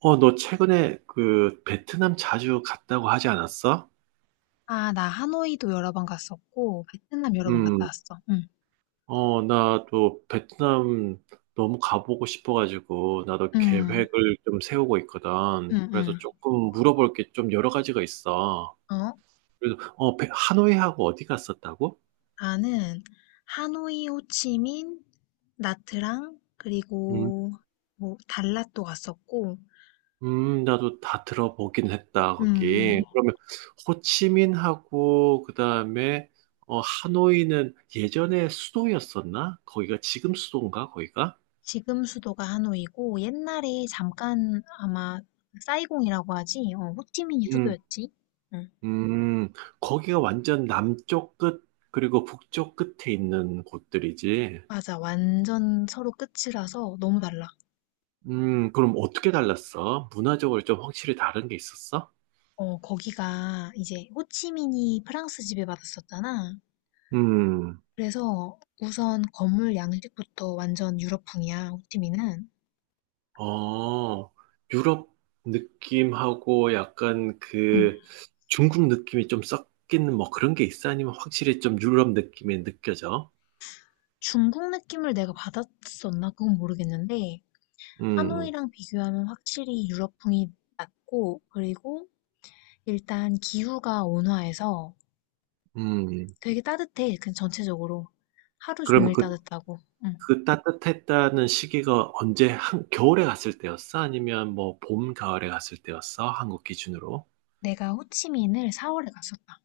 너 최근에 그 베트남 자주 갔다고 하지 않았어? 아 나 하노이도 여러 번 갔었고 베트남 여러 번 갔다 음, 왔어. 응. 나도 베트남 너무 가보고 싶어가지고 나도 응 계획을 좀 세우고 응 있거든. 응. 그래서 조금 물어볼 게 좀 여러 가지가 있어. 어? 그래서 하노이하고 어디 갔었다고? 나는 하노이, 호치민, 나트랑, 음, 그리고 뭐 달랏도 갔었고. 나도 다 들어보긴 했다, 응 거기. 응. 그러면 호치민하고 그다음에 하노이는 예전에 수도였었나? 거기가 지금 수도인가, 거기가? 지금 수도가 하노이고 옛날에 잠깐 아마 사이공이라고 하지? 호치민이 음, 수도였지? 응. 음, 거기가 완전 남쪽 끝, 그리고 북쪽 끝에 있는 곳들이지. 맞아. 완전 서로 끝이라서 너무 달라. 그럼 어떻게 달랐어? 문화적으로 좀 확실히 다른 게 있었어? 거기가 이제 호치민이 프랑스 지배받았었잖아. 음, 그래서 우선 건물 양식부터 완전 유럽풍이야, 호찌민은. 어, 유럽 느낌하고 약간 응. 그 중국 느낌이 좀 섞이는 뭐 그런 게 있어? 아니면 확실히 좀 유럽 느낌이 느껴져? 중국 느낌을 내가 받았었나? 그건 모르겠는데, 음, 하노이랑 비교하면 확실히 유럽풍이 낮고, 그리고 일단 기후가 온화해서 음. 되게 따뜻해. 그 전체적으로. 하루 그러면 종일 그 따뜻하고. 응. 따뜻했다는 시기가 언제 한 겨울에 갔을 때였어? 아니면 뭐 봄, 가을에 갔을 때였어? 한국 기준으로? 내가 호치민을 4월에 갔었다.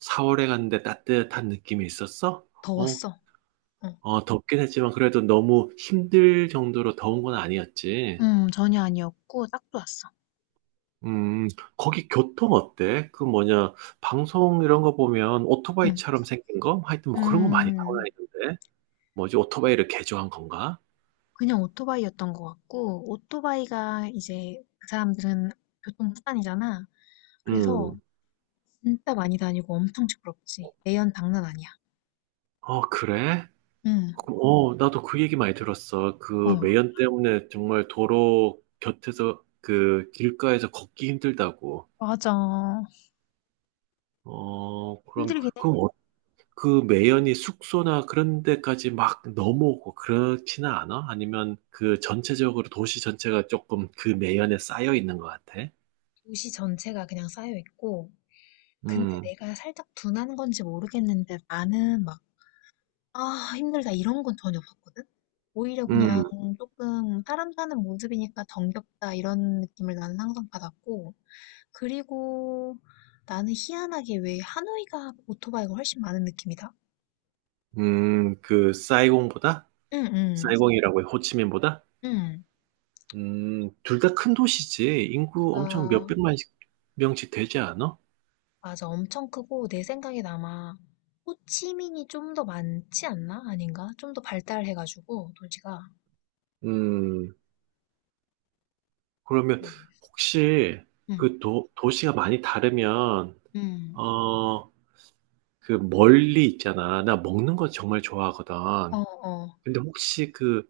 4월에 갔는데 따뜻한 느낌이 있었어? 어, 더웠어. 응. 어, 덥긴 했지만 그래도 너무 힘들 정도로 더운 건 아니었지. 전혀 아니었고, 딱 좋았어. 음, 거기 교통 어때? 그 뭐냐, 방송 이런 거 보면 응. 오토바이처럼 생긴 거? 하여튼 뭐 그런 거 많이 타고 음, 다니던데. 뭐지, 오토바이를 개조한 건가? 그냥 오토바이였던 것 같고, 오토바이가 이제 그 사람들은 교통수단이잖아. 그래서 음, 진짜 많이 다니고 엄청 시끄럽지. 매연 장난 아니야. 그래? 응, 나도 그 얘기 많이 들었어. 어, 그 매연 때문에 정말 도로 곁에서 그 길가에서 걷기 힘들다고. 맞아. 어, 그럼, 힘들긴 해. 그럼 어- 그 매연이 숙소나 그런 데까지 막 넘어오고 그렇지는 않아? 아니면 그 전체적으로 도시 전체가 조금 그 매연에 쌓여 있는 것 같아? 도시 전체가 그냥 쌓여 있고, 근데 음, 내가 살짝 둔한 건지 모르겠는데 나는 막, 아, 힘들다 이런 건 전혀 없었거든? 오히려 그냥 음, 조금 사람 사는 모습이니까 정겹다 이런 느낌을 나는 항상 받았고, 그리고 나는 희한하게 왜 하노이가 오토바이가 훨씬 많은 느낌이다? 그 사이공보다? 응, 응, 사이공이라고 해, 호치민보다? 응. 둘 다 큰 도시지. 인구 엄청 그니까, 몇백만 명씩 되지 않아? 맞아. 엄청 크고, 내 생각에 아마, 호치민이 좀 더 많지 않나? 아닌가? 좀 더 발달해가지고, 도시가. 음, 그러면 혹시 응, 그 도시가 많이 다르면, 응. 어, 그 멀리 있잖아. 나 먹는 거 정말 어, 좋아하거든. 어. 근데 혹시 그,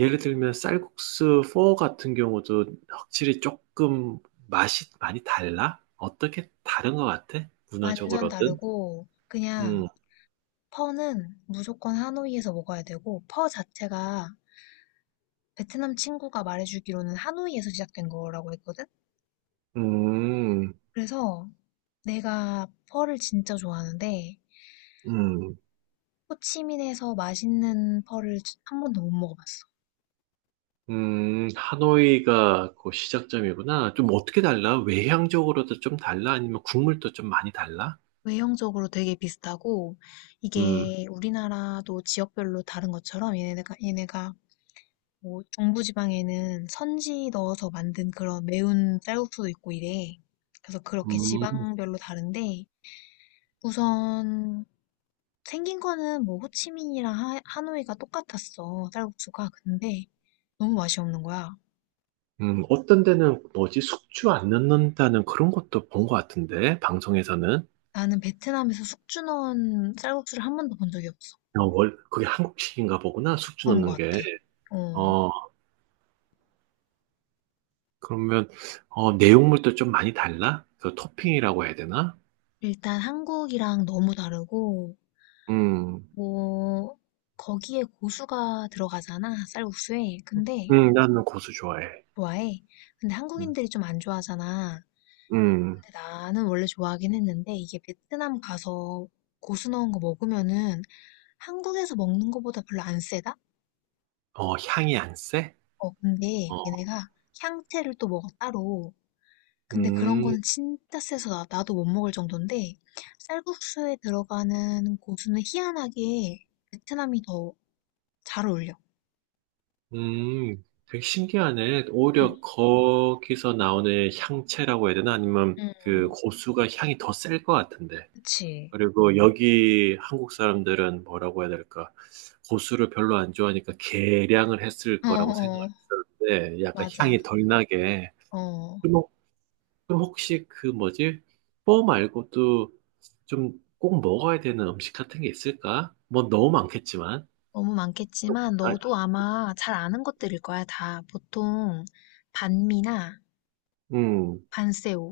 예를 들면 쌀국수 4 같은 경우도 확실히 조금 맛이 많이 달라? 어떻게 다른 것 같아? 완전 문화적으로든? 다르고, 그냥, 음, 퍼는 무조건 하노이에서 먹어야 되고, 퍼 자체가 베트남 친구가 말해주기로는 하노이에서 시작된 거라고 했거든? 음, 그래서 내가 펄을 진짜 좋아하는데 음. 호치민에서 맛있는 펄을 한 번도 못 먹어봤어. 하노이가 그 시작점이구나. 좀 어떻게 달라? 외향적으로도 좀 달라? 아니면 국물도 좀 많이 달라? 외형적으로 되게 비슷하고 음, 이게 우리나라도 지역별로 다른 것처럼 얘네가 뭐 중부지방에는 선지 넣어서 만든 그런 매운 쌀국수도 있고 이래. 그래서 그렇게 음, 지방별로 다른데 우선 생긴 거는 뭐 호치민이랑 하노이가 똑같았어 쌀국수가. 근데 너무 맛이 없는 거야. 어떤 데는 뭐지 숙주 안 넣는다는 그런 것도 본 것 같은데 방송에서는. 나는 베트남에서 숙주 넣은 쌀국수를 한 번도 본 적이 없어. 그게 한국식인가 보구나, 숙주 그런 것 넣는 게. 같아. 어, 어 그러면 내용물도 좀 많이 달라? 그 토핑이라고 해야 되나? 일단 한국이랑 너무 다르고, 음, 뭐, 거기에 고수가 들어가잖아, 쌀국수에. 근데, 나는 고수 좋아해. 좋아해. 근데 음, 한국인들이 좀 안 좋아하잖아. 음, 근데 나는 원래 좋아하긴 했는데, 이게 베트남 가서 고수 넣은 거 먹으면은 한국에서 먹는 거보다 별로 안 세다? 향이 안 세? 근데 어, 얘네가 향채를 또 먹어, 따로. 근데 그런 음, 거는 진짜 세서 나 나도 못 먹을 정도인데 쌀국수에 들어가는 고수는 희한하게 베트남이 더 잘 어울려. 되게 신기하네. 응, 오히려 거기서 나오는 향채라고 해야 되나? 아니면 응, 그 고수가 향이 더 셀 것 같은데. 그치. 그리고 여기 한국 사람들은 뭐라고 해야 될까? 고수를 별로 안 좋아하니까 계량을 했을 어, 거라고 생각을 어, 어. 했었는데, 약간 맞아. 향이 덜 나게. 어, 그럼 혹- 그럼 혹시 그 뭐지? 뽀 말고도 좀 꼭 먹어야 되는 음식 같은 게 있을까? 뭐 너무 많겠지만. 너무 또, 많겠지만 아, 너도 아마 잘 아는 것들일 거야, 다. 보통 반미나 음, 반세오.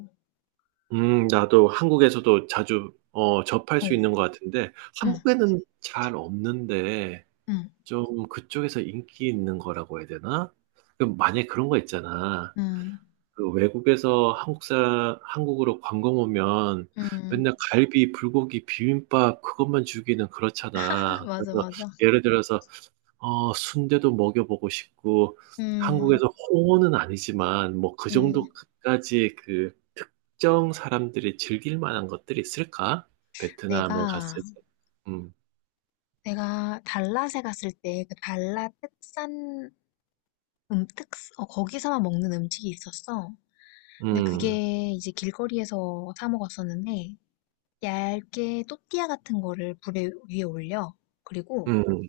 나도 한국에서도 자주 접할 어, 수 있는 것 같은데, 응, 한국에는 잘 없는데 응, 좀 그쪽에서 인기 있는 거라고 해야 되나? 그럼 만약에 그런 거 있잖아. 응, 그 외국에서 한국으로 관광 오면 응. 맨날 갈비, 불고기, 비빔밥 그것만 주기는 그렇잖아. 맞아, 그래서 맞아. 예를 들어서, 순대도 먹여보고 싶고, 음, 한국에서 홍어는 아니지만, 뭐 그 음. 정도까지 그 특정 사람들이 즐길 만한 것들이 있을까? 베트남에 내가 갔을 때. 음, 내가 달랏에 갔을 때 그 달랏 특산, 음, 특, 거기서만 먹는 음식이 있었어. 근데 음, 그게 이제 길거리에서 사 먹었었는데 얇게 또띠아 같은 거를 불에 위에 올려. 그리고 음,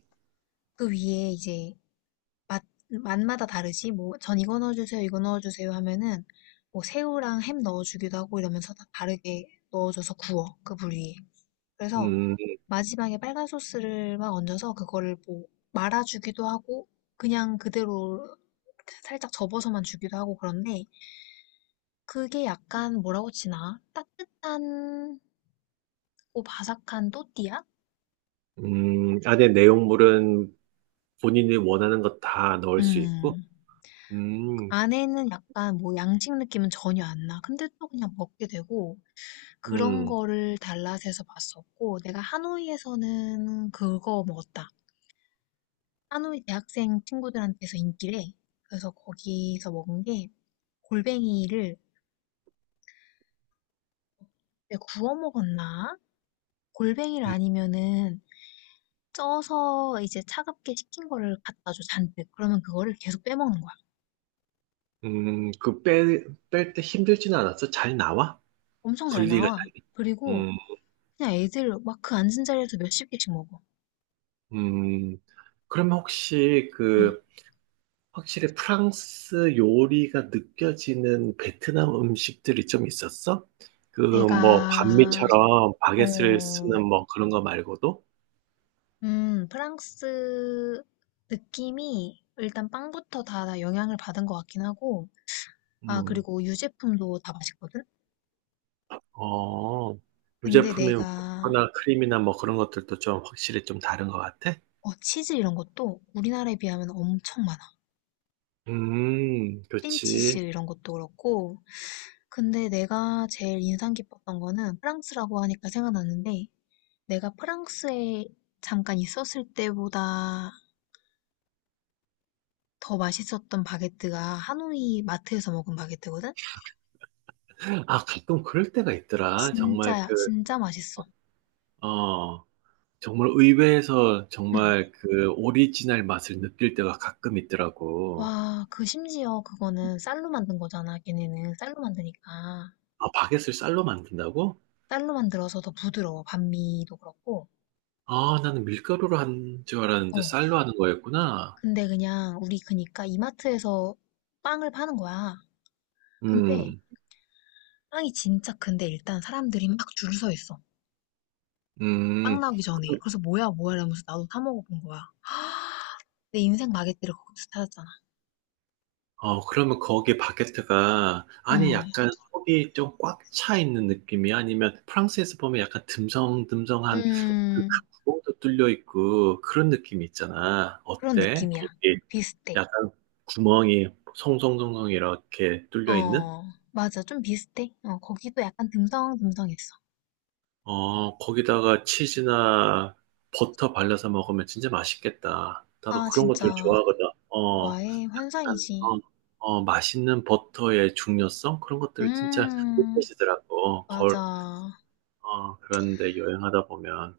그 위에 이제 맛 맛마다 다르지. 뭐 전 이거 넣어주세요, 이거 넣어주세요 하면은 뭐 새우랑 햄 넣어주기도 하고 이러면서 다 다르게 넣어줘서 구워 그 불 위에. 그래서 음. 마지막에 빨간 소스를 막 얹어서 그거를 뭐 말아주기도 하고 그냥 그대로 살짝 접어서만 주기도 하고 그런데 그게 약간 뭐라고 치나? 따뜻한 고 바삭한 또띠아? 안에 내용물은 본인이 원하는 것 다 넣을 수 있고, 음. 음, 안에는 약간 뭐 양식 느낌은 전혀 안 나. 근데 또 그냥 먹게 되고 그런 음, 거를 달랏에서 봤었고 내가 하노이에서는 그거 먹었다. 하노이 대학생 친구들한테서 인기래. 그래서 거기서 먹은 게 골뱅이를 왜 구워 먹었나? 골뱅이를 음, 아니면은 쪄서 이제 차갑게 식힌 거를 갖다 줘, 잔뜩. 그러면 그거를 계속 빼먹는 거야. 그 뺄 때 힘들지는 않았어? 잘 나와? 엄청 잘 분리가 잘 나와. 돼? 그리고 음, 그냥 애들 막 그 앉은 자리에서 몇십 개씩 먹어. 음. 그러면 혹시 응. 그, 확실히 프랑스 요리가 느껴지는 베트남 음식들이 좀 있었어? 그, 뭐, 내가, 반미처럼 바게트를 어, 쓰는 뭐 그런 거 말고도? 프랑스 느낌이 일단 빵부터 다 영향을 받은 것 같긴 하고, 아, 음. 그리고 유제품도 다 맛있거든? 어, 근데 유제품이면 버터나 크림이나 뭐 그런 것들도 좀 확실히 좀 다른 것 같아? 치즈 이런 것도 우리나라에 비하면 엄청 많아. 크림치즈 그렇지. 이런 것도 그렇고. 근데 내가 제일 인상 깊었던 거는 프랑스라고 하니까 생각났는데 내가 프랑스에 잠깐 있었을 때보다 더 맛있었던 바게트가 하노이 마트에서 먹은 바게트거든? 아, 가끔 그럴 때가 있더라. 정말 진짜야, 그, 진짜 맛있어. 어, 정말 의외에서 응. 정말 그 오리지널 맛을 느낄 때가 가끔 있더라고. 와, 그 심지어 그거는 쌀로 만든 거잖아. 걔네는 쌀로 만드니까. 아, 바게트를 쌀로 만든다고? 쌀로 만들어서 더 부드러워. 반미도 그렇고. 아, 나는 밀가루로 한 줄 알았는데 어. 쌀로 하는 거였구나. 근데 그냥 우리 그니까 이마트에서 빵을 파는 거야. 근데 음, 빵이 진짜 큰데 일단 사람들이 막 줄 서 있어. 빵 음. 나오기 전에. 그래서 뭐야 뭐야 이러면서 나도 사 먹어본 거야. 내 인생 마게트를 거기서 찾았잖아. 그러면 거기에 바게트가, 아니, 음, 약간 속이 좀 꽉 차 있는 느낌이 아니면 프랑스에서 보면 약간 듬성듬성한 그 음, 구멍도 뚫려 있고 그런 느낌이 있잖아. 그런 어때? 느낌이야. 거기 비슷해. 약간 구멍이 송송송송 이렇게 뚫려 있는? 어, 맞아. 좀 비슷해. 거기도 약간 듬성듬성했어. 거기다가 치즈나 버터 발라서 먹으면 진짜 맛있겠다. 나도 아, 그런 진짜. 것들 좋아하거든. 어. 좋아해. 약간 환상이지. 맛있는 버터의 중요성 그런 것들을 진짜 음, 느껴지더라고. 맞아. 그런데 여행하다 보면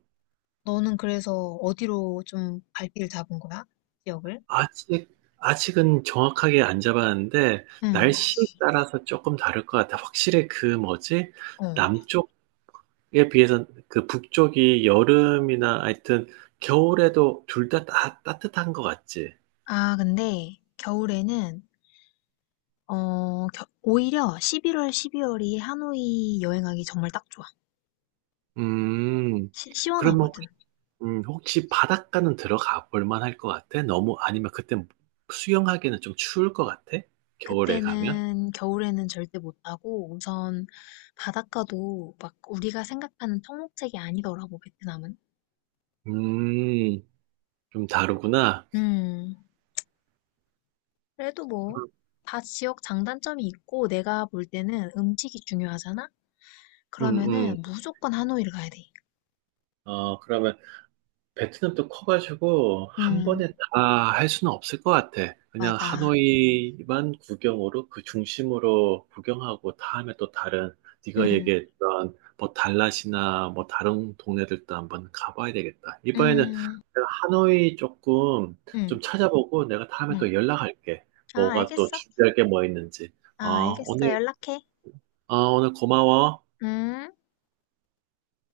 너는 그래서 어디로 좀 발길을 잡은 거야? 지역을? 아직 아직은 정확하게 안 잡았는데 응. 날씨에 알지. 따라서 조금 다를 것 같아. 확실히 그 뭐지? 어. 남쪽에 비해서 그 북쪽이 여름이나 하여튼 겨울에도 둘 다 따뜻한 것 같지. 아, 근데 겨울에는 오히려 11월, 12월이 하노이 여행하기 정말 딱 좋아. 음. 그러면 원하거든. 혹시 바닷가는 들어가 볼 만할 것 같아? 너무, 아니면 그때 수영하기는 좀 추울 것 같아? 겨울에 가면? 그때는 겨울에는 절대 못 가고 우선 바닷가도 막 우리가 생각하는 청록색이 아니더라고, 베트남은. 음, 좀 다르구나. 음. 그래도 뭐 다 지역 장단점이 있고 내가 볼 때는 음식이 중요하잖아. 음, 음. 그러면은 무조건 하노이를 가야 돼. 그러면 베트남도 커가지고 한 음, 번에 다 할 수는 없을 것 같아. 그냥 맞아. 하노이만 구경으로 그 중심으로 구경하고, 다음에 또 다른 네가 음, 얘기했던 뭐 달랏이나 뭐 다른 동네들도 한번 가봐야 되겠다. 이번에는 음, 내가 하노이 조금 좀 음, 찾아보고 내가 다음에 음. 또 연락할게. 아, 뭐가 또 알겠어. 준비할 게 뭐 있는지. 아, 어, 알겠어. 오늘, 연락해. 오늘 고마워. 음.